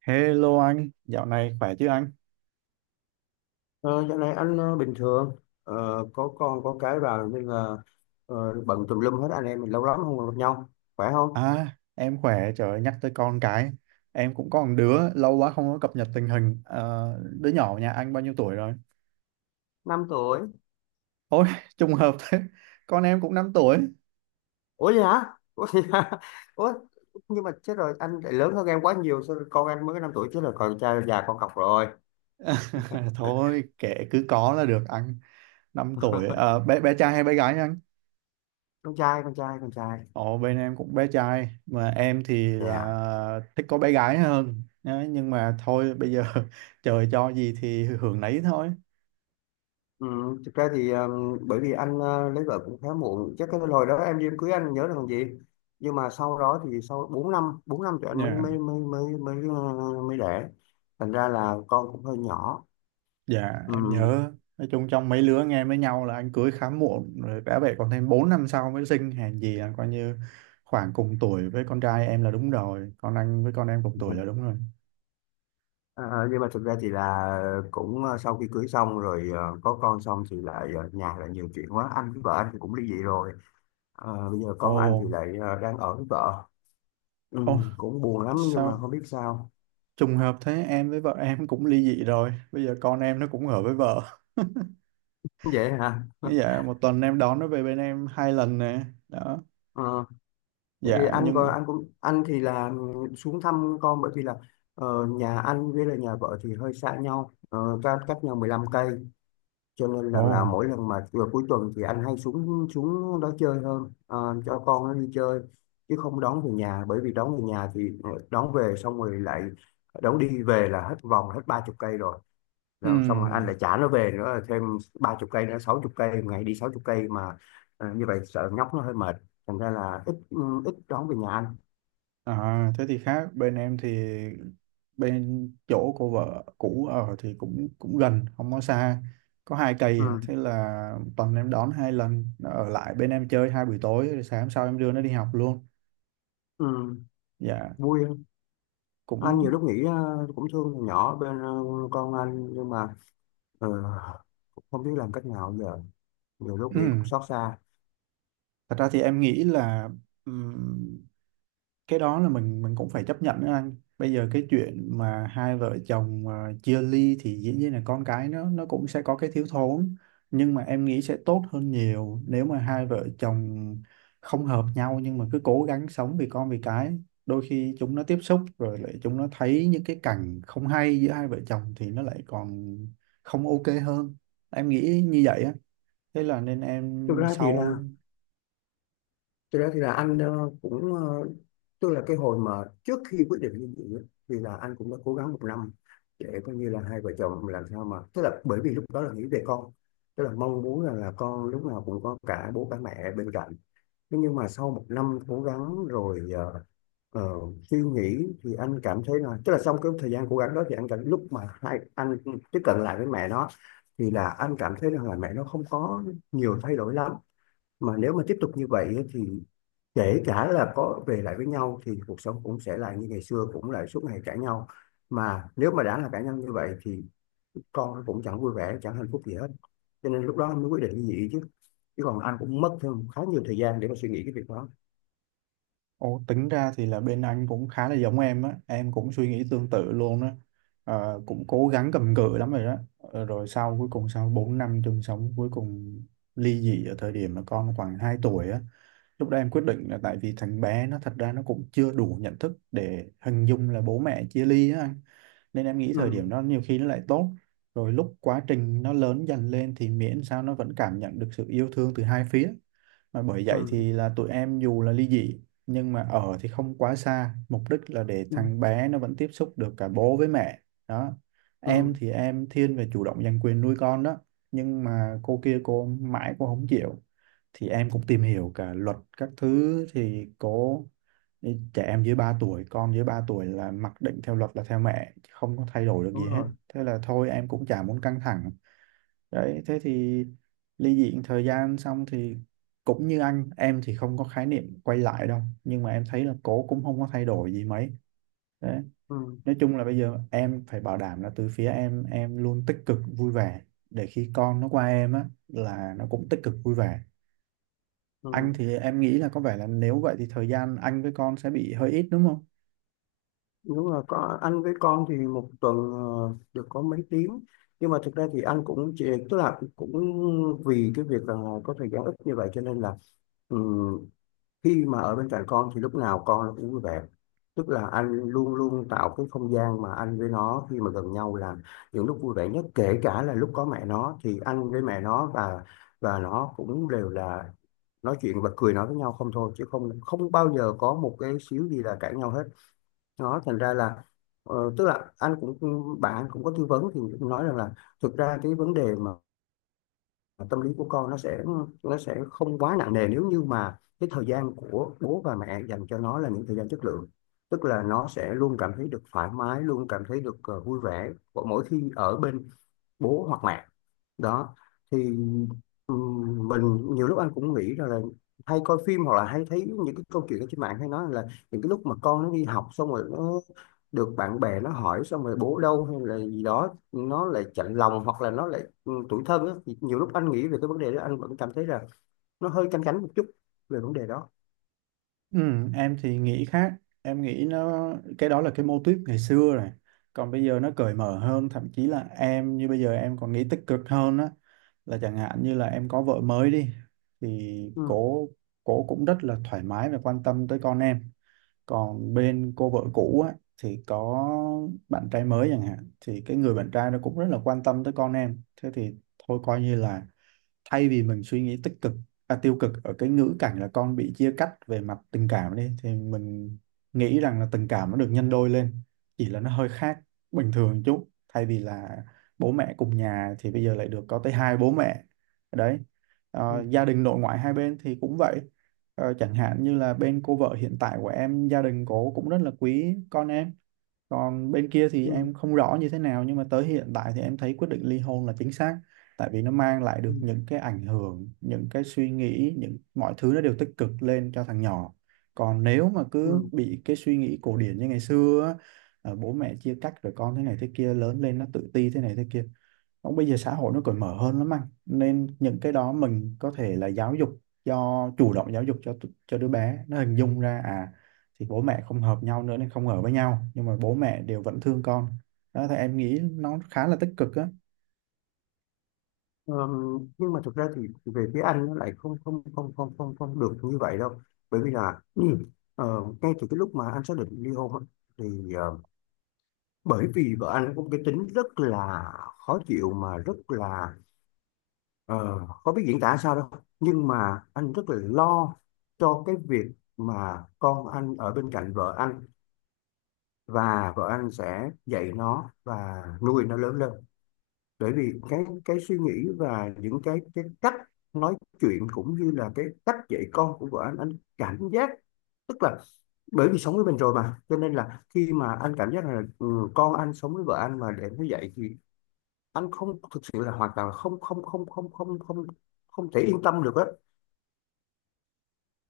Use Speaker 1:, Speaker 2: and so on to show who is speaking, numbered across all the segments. Speaker 1: Hello anh, dạo này khỏe chứ anh?
Speaker 2: Ờ, Dạo này anh bình thường. Có con có cái vào nên là ờ, bận tùm lum hết. Anh em mình lâu lắm không gặp nhau, khỏe không?
Speaker 1: À, em khỏe, trời ơi, nhắc tới con cái. Em cũng có một đứa, lâu quá không có cập nhật tình hình. Ờ, đứa nhỏ nhà anh bao nhiêu tuổi rồi?
Speaker 2: 5 tuổi.
Speaker 1: Ôi, trùng hợp thế, con em cũng 5 tuổi.
Speaker 2: Ủa, vậy hả? Ủa, vậy hả? Ủa, nhưng mà chết rồi, anh lại lớn hơn em quá nhiều, sao con anh mới có 5 tuổi chứ? Là con trai già con cọc rồi.
Speaker 1: Thôi, kệ cứ có là được anh. 5 tuổi. Bé trai hay bé gái nha anh?
Speaker 2: Con trai, con trai, con trai.
Speaker 1: Ồ, bên em cũng bé trai, mà em thì
Speaker 2: Dạ.
Speaker 1: là thích có bé gái hơn. Đấy, nhưng mà thôi, bây giờ trời cho gì thì hưởng nấy thôi.
Speaker 2: Ừ, thực ra thì bởi vì anh lấy vợ cũng khá muộn, chắc cái hồi đó em đi em cưới anh nhớ là còn gì. Nhưng mà sau đó thì sau 4 năm thì anh mới mới mới mới mới mới đẻ, thành ra là con cũng hơi nhỏ.
Speaker 1: Dạ
Speaker 2: Ừ.
Speaker 1: em nhớ. Nói chung trong mấy lứa nghe với nhau là anh cưới khá muộn. Rồi bé vậy còn thêm 4 năm sau mới sinh. Hèn gì là coi như khoảng cùng tuổi với con trai em là đúng rồi. Còn anh với con em cùng tuổi là đúng rồi.
Speaker 2: À, nhưng mà thực ra thì là cũng, sau khi cưới xong rồi, có con xong thì lại, nhà lại nhiều chuyện quá, anh với vợ anh thì cũng ly dị rồi. Bây giờ
Speaker 1: Ồ,
Speaker 2: con anh thì lại đang ở với vợ. Ừ,
Speaker 1: ồ,
Speaker 2: cũng buồn lắm nhưng mà
Speaker 1: sao
Speaker 2: không biết sao.
Speaker 1: trùng hợp thế, em với vợ em cũng ly dị rồi. Bây giờ con em nó cũng ở với vợ.
Speaker 2: Vậy hả.
Speaker 1: Dạ, một tuần em đón nó về bên em hai lần nè. Đó.
Speaker 2: Ờ. Tại vì
Speaker 1: Dạ
Speaker 2: anh
Speaker 1: nhưng.
Speaker 2: còn anh cũng anh thì là xuống thăm con, bởi vì là nhà anh với là nhà vợ thì hơi xa nhau, cách cách nhau 15 cây. Cho nên là
Speaker 1: Ồ.
Speaker 2: là mỗi lần mà vừa cuối tuần thì anh hay xuống xuống đó chơi hơn, cho con nó đi chơi chứ không đón về nhà. Bởi vì đón về nhà thì đón về xong rồi lại đón đi về là hết vòng hết 30 cây rồi,
Speaker 1: Ừ.
Speaker 2: là xong rồi anh lại trả nó về nữa là thêm 30 cây nữa, 60 cây, ngày đi 60 cây mà, như vậy sợ nhóc nó hơi mệt. Thành ra là ít ít đón về nhà anh.
Speaker 1: À, thế thì khác. Bên em thì bên chỗ cô vợ cũ ở thì cũng cũng gần, không có xa, có 2 cây à.
Speaker 2: Ừ.
Speaker 1: Thế là tuần em đón hai lần, nó ở lại bên em chơi hai buổi tối rồi sáng hôm sau em đưa nó đi học luôn.
Speaker 2: Ừ.
Speaker 1: Dạ.
Speaker 2: Vui không? Anh nhiều
Speaker 1: Cũng.
Speaker 2: lúc nghĩ cũng thương thằng nhỏ bên, con anh, nhưng mà ờ, cũng không biết làm cách nào giờ, nhiều lúc nghĩ cũng xót xa.
Speaker 1: Thật ra thì em nghĩ là cái đó là mình cũng phải chấp nhận đó anh. Bây giờ cái chuyện mà hai vợ chồng à, chia ly thì dĩ nhiên là con cái nó cũng sẽ có cái thiếu thốn. Nhưng mà em nghĩ sẽ tốt hơn nhiều nếu mà hai vợ chồng không hợp nhau nhưng mà cứ cố gắng sống vì con vì cái. Đôi khi chúng nó tiếp xúc rồi lại chúng nó thấy những cái cảnh không hay giữa hai vợ chồng thì nó lại còn không ok hơn. Em nghĩ như vậy á. Thế là nên
Speaker 2: thực
Speaker 1: em
Speaker 2: ra thì là
Speaker 1: sau.
Speaker 2: Thực ra thì là anh cũng, tức là cái hồi mà trước khi quyết định ly dị á, thì là anh cũng đã cố gắng một năm để coi như là hai vợ chồng làm sao mà, tức là bởi vì lúc đó là nghĩ về con, tức là mong muốn rằng là con lúc nào cũng có cả bố cả mẹ bên cạnh. Thế nhưng mà sau một năm cố gắng rồi, ờ, suy nghĩ thì anh cảm thấy là, tức là trong cái thời gian cố gắng đó thì anh cảm lúc mà hai anh tiếp cận lại với mẹ nó, thì là anh cảm thấy rằng là mẹ nó không có nhiều thay đổi lắm. Mà nếu mà tiếp tục như vậy ấy, thì kể cả là có về lại với nhau thì cuộc sống cũng sẽ là như ngày xưa, cũng lại suốt ngày cãi nhau. Mà nếu mà đã là cãi nhau như vậy thì con nó cũng chẳng vui vẻ chẳng hạnh phúc gì hết, cho nên lúc đó anh mới quyết định ly dị chứ. Chứ còn anh cũng mất thêm khá nhiều thời gian để mà suy nghĩ cái việc đó.
Speaker 1: Ồ, tính ra thì là bên anh cũng khá là giống em á, em cũng suy nghĩ tương tự luôn á, Ờ, cũng cố gắng cầm cự lắm rồi đó, Ờ, rồi sau cuối cùng sau 4 năm chung sống cuối cùng ly dị ở thời điểm mà con khoảng 2 tuổi á, lúc đó em quyết định là tại vì thằng bé nó thật ra nó cũng chưa đủ nhận thức để hình dung là bố mẹ chia ly á anh, nên em nghĩ
Speaker 2: Ừ.
Speaker 1: thời điểm đó nhiều khi nó lại tốt, rồi lúc quá trình nó lớn dần lên thì miễn sao nó vẫn cảm nhận được sự yêu thương từ hai phía. Mà bởi vậy
Speaker 2: Ừ.
Speaker 1: thì là tụi em dù là ly dị nhưng mà ở thì không quá xa, mục đích là để
Speaker 2: Ừ.
Speaker 1: thằng bé nó vẫn tiếp xúc được cả bố với mẹ. Đó.
Speaker 2: Ừ.
Speaker 1: Em thì em thiên về chủ động giành quyền nuôi con đó, nhưng mà cô kia cô mãi cô không chịu. Thì em cũng tìm hiểu cả luật các thứ thì cô, trẻ em dưới 3 tuổi, con dưới 3 tuổi là mặc định theo luật là theo mẹ, không có thay đổi được
Speaker 2: Đúng
Speaker 1: gì hết.
Speaker 2: rồi.
Speaker 1: Thế là thôi em cũng chả muốn căng thẳng. Đấy thế thì ly dị thời gian xong thì cũng như anh, em thì không có khái niệm quay lại đâu, nhưng mà em thấy là cổ cũng không có thay đổi gì mấy. Đấy.
Speaker 2: Ừ.
Speaker 1: Nói chung là bây giờ em phải bảo đảm là từ phía em luôn tích cực vui vẻ để khi con nó qua em á là nó cũng tích cực vui vẻ.
Speaker 2: Ừ.
Speaker 1: Anh thì em nghĩ là có vẻ là nếu vậy thì thời gian anh với con sẽ bị hơi ít đúng không?
Speaker 2: Đúng rồi, có anh với con thì một tuần được có mấy tiếng. Nhưng mà thực ra thì anh cũng chỉ, tức là cũng vì cái việc là có thời gian ít như vậy cho nên là ừ, khi mà ở bên cạnh con thì lúc nào con nó cũng vui vẻ, tức là anh luôn luôn tạo cái không gian mà anh với nó khi mà gần nhau là những lúc vui vẻ nhất, kể cả là lúc có mẹ nó thì anh với mẹ nó và nó cũng đều là nói chuyện bật cười nói với nhau không thôi, chứ không không bao giờ có một cái xíu gì là cãi nhau hết. Nó thành ra là tức là anh cũng, bạn anh cũng có tư vấn thì cũng nói rằng là thực ra cái vấn đề mà tâm lý của con nó sẽ, nó sẽ không quá nặng nề nếu như mà cái thời gian của bố và mẹ dành cho nó là những thời gian chất lượng, tức là nó sẽ luôn cảm thấy được thoải mái, luôn cảm thấy được vui vẻ mỗi khi ở bên bố hoặc mẹ. Đó thì mình nhiều lúc anh cũng nghĩ rằng là hay coi phim hoặc là hay thấy những cái câu chuyện ở trên mạng hay nói là những cái lúc mà con nó đi học xong rồi nó được bạn bè nó hỏi xong rồi bố đâu hay là gì đó, nó lại chạnh lòng hoặc là nó lại tủi thân á. Thì nhiều lúc anh nghĩ về cái vấn đề đó anh vẫn cảm thấy là nó hơi canh cánh một chút về vấn đề đó.
Speaker 1: Ừ, em thì nghĩ khác. Em nghĩ nó, cái đó là cái mô típ ngày xưa rồi. Còn bây giờ nó cởi mở hơn, thậm chí là em như bây giờ em còn nghĩ tích cực hơn á, là chẳng hạn như là em có vợ mới đi thì
Speaker 2: Ừ.
Speaker 1: cổ cổ cũng rất là thoải mái và quan tâm tới con em. Còn bên cô vợ cũ á thì có bạn trai mới chẳng hạn thì cái người bạn trai nó cũng rất là quan tâm tới con em. Thế thì thôi coi như là thay vì mình suy nghĩ tích cực, à, tiêu cực ở cái ngữ cảnh là con bị chia cắt về mặt tình cảm đi thì mình nghĩ rằng là tình cảm nó được nhân đôi lên. Chỉ là nó hơi khác bình thường chút, thay vì là bố mẹ cùng nhà thì bây giờ lại được có tới hai bố mẹ. Đấy.
Speaker 2: Ừ.
Speaker 1: Ờ, gia đình nội ngoại hai bên thì cũng vậy. Ờ, chẳng hạn như là bên cô vợ hiện tại của em gia đình cổ cũng rất là quý con em. Còn bên kia thì
Speaker 2: Ừ.
Speaker 1: em không rõ như thế nào nhưng mà tới hiện tại thì em thấy quyết định ly hôn là chính xác, tại vì nó mang lại được
Speaker 2: Ừ.
Speaker 1: những cái ảnh hưởng, những cái suy nghĩ, những mọi thứ nó đều tích cực lên cho thằng nhỏ. Còn nếu mà cứ
Speaker 2: Ừ.
Speaker 1: bị cái suy nghĩ cổ điển như ngày xưa á, bố mẹ chia cách rồi con thế này thế kia lớn lên nó tự ti thế này thế kia. Cũng bây giờ xã hội nó cởi mở hơn lắm anh, nên những cái đó mình có thể là giáo dục cho, chủ động giáo dục cho cho đứa bé nó hình dung ra à thì bố mẹ không hợp nhau nữa nên không ở với nhau nhưng mà bố mẹ đều vẫn thương con. Đó thì em nghĩ nó khá là tích cực á.
Speaker 2: Nhưng mà thực ra thì về phía anh nó lại không không không không không không được như vậy đâu, bởi vì là ờ, ngay từ cái lúc mà anh xác định ly hôn á, thì bởi vì vợ anh có một cái tính rất là khó chịu mà rất là, ờ, khó biết diễn tả sao đâu, nhưng mà anh rất là lo cho cái việc mà con anh ở bên cạnh vợ anh và vợ anh sẽ dạy nó và nuôi nó lớn lên. Bởi vì cái suy nghĩ và những cái cách nói chuyện cũng như là cái cách dạy con của vợ anh cảm giác, tức là bởi vì sống với mình rồi mà cho nên là khi mà anh cảm giác là con anh sống với vợ anh mà để nó dạy thì anh không thực sự là hoàn toàn là không không không không không không không thể yên tâm được á.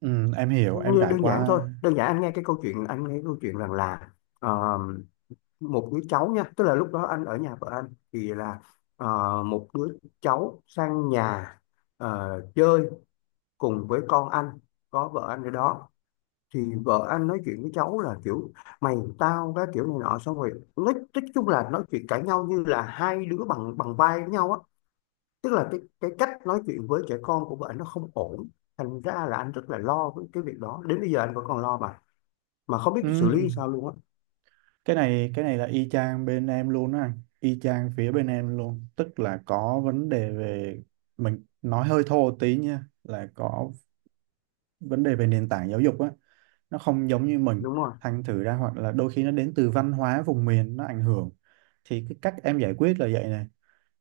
Speaker 1: Ừ, em hiểu, em
Speaker 2: Như
Speaker 1: trải
Speaker 2: đơn giản
Speaker 1: qua.
Speaker 2: thôi, đơn giản anh nghe cái câu chuyện, anh nghe câu chuyện rằng là ờ, một đứa cháu nha, tức là lúc đó anh ở nhà vợ anh thì là một đứa cháu sang nhà chơi cùng với con anh, có vợ anh ở đó thì vợ anh nói chuyện với cháu là kiểu mày tao cái kiểu này nọ, xong rồi nói chung là nói chuyện cãi nhau như là hai đứa bằng bằng vai với nhau á, tức là cái cách nói chuyện với trẻ con của vợ anh nó không ổn. Thành ra là anh rất là lo với cái việc đó, đến bây giờ anh vẫn còn lo mà không biết
Speaker 1: Ừ,
Speaker 2: xử lý sao luôn á.
Speaker 1: cái này là y chang bên em luôn á anh, y chang phía bên em luôn, tức là có vấn đề về, mình nói hơi thô tí nha, là có vấn đề về nền tảng giáo dục á, nó không giống như mình.
Speaker 2: Đúng rồi.
Speaker 1: Thành thử ra hoặc là đôi khi nó đến từ văn hóa vùng miền nó ảnh hưởng. Thì cái cách em giải quyết là vậy này.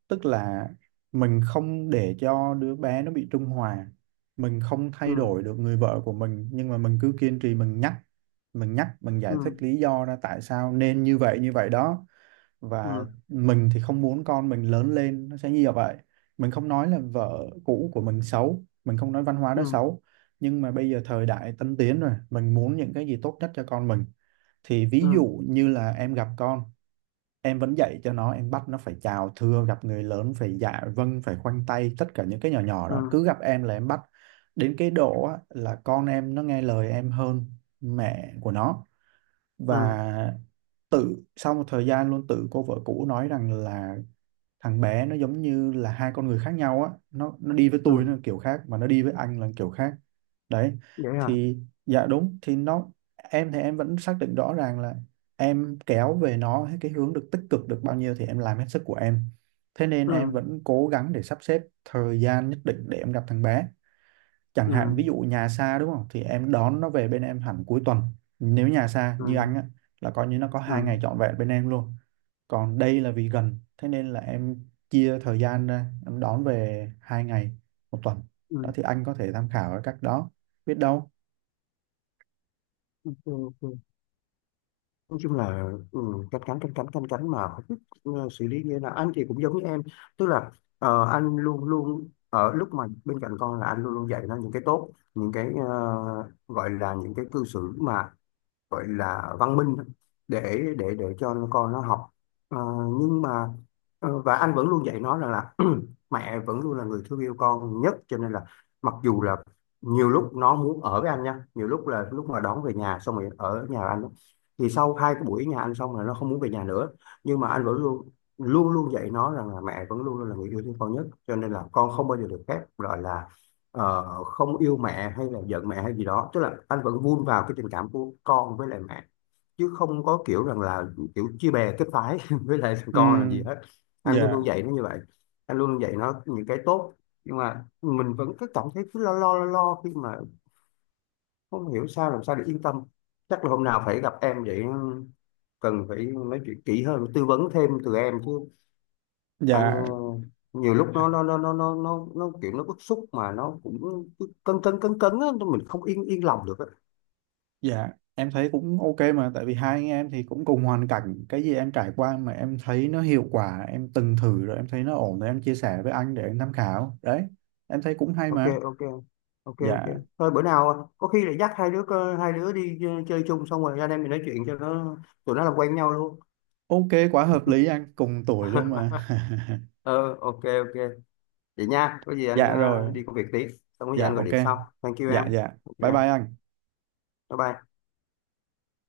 Speaker 1: Tức là mình không để cho đứa bé nó bị trung hòa. Mình không
Speaker 2: Ừ.
Speaker 1: thay đổi được người vợ của mình nhưng mà mình cứ kiên trì mình nhắc, mình giải thích
Speaker 2: Ừ.
Speaker 1: lý do ra tại sao nên như vậy đó. Và
Speaker 2: Ừ.
Speaker 1: mình thì không muốn con mình lớn lên nó sẽ như vậy. Mình không nói là vợ cũ của mình xấu, mình không nói văn hóa đó
Speaker 2: Ừ.
Speaker 1: xấu, nhưng mà bây giờ thời đại tân tiến rồi, mình muốn những cái gì tốt nhất cho con mình. Thì ví
Speaker 2: Ừ.
Speaker 1: dụ như là em gặp con, em vẫn dạy cho nó, em bắt nó phải chào thưa gặp người lớn phải dạ vâng phải khoanh tay, tất cả những cái nhỏ nhỏ đó
Speaker 2: Ừ.
Speaker 1: cứ gặp em là em bắt. Đến cái độ á, là con em nó nghe lời em hơn mẹ của nó.
Speaker 2: Ừ.
Speaker 1: Và tự sau một thời gian luôn, tự cô vợ cũ nói rằng là thằng bé nó giống như là hai con người khác nhau á, nó đi với tôi
Speaker 2: Ừ.
Speaker 1: nó kiểu khác mà nó đi với anh là kiểu khác. Đấy.
Speaker 2: Vậy hả.
Speaker 1: Thì, dạ đúng, thì nó, em thì em vẫn xác định rõ ràng là em kéo về nó cái hướng được tích cực được bao nhiêu thì em làm hết sức của em. Thế nên em
Speaker 2: Ừ.
Speaker 1: vẫn cố gắng để sắp xếp thời gian nhất định để em gặp thằng bé. Chẳng
Speaker 2: Ừ.
Speaker 1: hạn ví dụ nhà xa đúng không thì em đón nó về bên em hẳn cuối tuần. Nếu nhà xa như
Speaker 2: Ừ.
Speaker 1: anh á là coi như nó có hai
Speaker 2: Ừ.
Speaker 1: ngày trọn vẹn bên em luôn. Còn đây là vì gần thế nên là em chia thời gian ra, em đón về 2 ngày một tuần.
Speaker 2: Ừ.
Speaker 1: Đó thì anh có thể tham khảo ở cách đó, biết đâu.
Speaker 2: OK. OK. Nói chung là canh cánh mà không biết xử lý như thế nào. Anh thì cũng giống như em, tức là anh luôn luôn ở lúc mà bên cạnh con là anh luôn luôn dạy nó những cái tốt, những cái gọi là những cái cư xử mà gọi là văn minh để cho con nó học. Ờ, nhưng mà và anh vẫn luôn dạy nó rằng là mẹ vẫn luôn là người thương yêu con nhất, cho nên là mặc dù là nhiều lúc nó muốn ở với anh nha, nhiều lúc là lúc mà đón về nhà xong rồi ở nhà anh á, thì sau 2 cái buổi nhà anh xong là nó không muốn về nhà nữa. Nhưng mà anh vẫn luôn luôn luôn dạy nó rằng là mẹ vẫn luôn luôn là người yêu thương con nhất, cho nên là con không bao giờ được phép gọi là không yêu mẹ hay là giận mẹ hay gì đó, tức là anh vẫn vun vào cái tình cảm của con với lại mẹ, chứ không có kiểu rằng là kiểu chia bè kết phái với lại thằng con làm gì
Speaker 1: Ừm,
Speaker 2: hết. Anh luôn
Speaker 1: dạ
Speaker 2: luôn dạy nó như vậy. Anh luôn luôn dạy nó những cái tốt. Nhưng mà mình vẫn cứ cảm thấy cứ lo lo lo lo khi mà không hiểu sao làm sao để yên tâm. Chắc là hôm nào phải gặp em vậy, cần phải nói chuyện kỹ hơn, tư vấn thêm từ em chứ. Anh
Speaker 1: dạ.
Speaker 2: nhiều lúc nó nó kiểu nó bức xúc mà nó cũng cứ cấn cấn cấn cấn á, mình không yên yên lòng được á.
Speaker 1: Dạ, em thấy cũng ok mà, tại vì hai anh em thì cũng cùng hoàn cảnh, cái gì em trải qua mà em thấy nó hiệu quả, em từng thử rồi em thấy nó ổn rồi em chia sẻ với anh để anh tham khảo. Đấy, em thấy cũng hay
Speaker 2: OK.
Speaker 1: mà.
Speaker 2: OK. OK. OK.
Speaker 1: Dạ,
Speaker 2: Thôi bữa nào có khi lại dắt hai đứa đi chơi chung, xong rồi anh em mình nói chuyện cho nó, tụi nó làm quen nhau luôn.
Speaker 1: ok quá hợp lý anh, cùng tuổi luôn mà.
Speaker 2: Ờ, OK. OK. Vậy nha, có gì anh
Speaker 1: Dạ rồi,
Speaker 2: đi công việc tí, xong có gì
Speaker 1: dạ
Speaker 2: anh gọi
Speaker 1: ok.
Speaker 2: điện sau. Thank you em.
Speaker 1: Dạ dạ.
Speaker 2: Thank you
Speaker 1: Bye
Speaker 2: em.
Speaker 1: bye anh.
Speaker 2: Bye bye.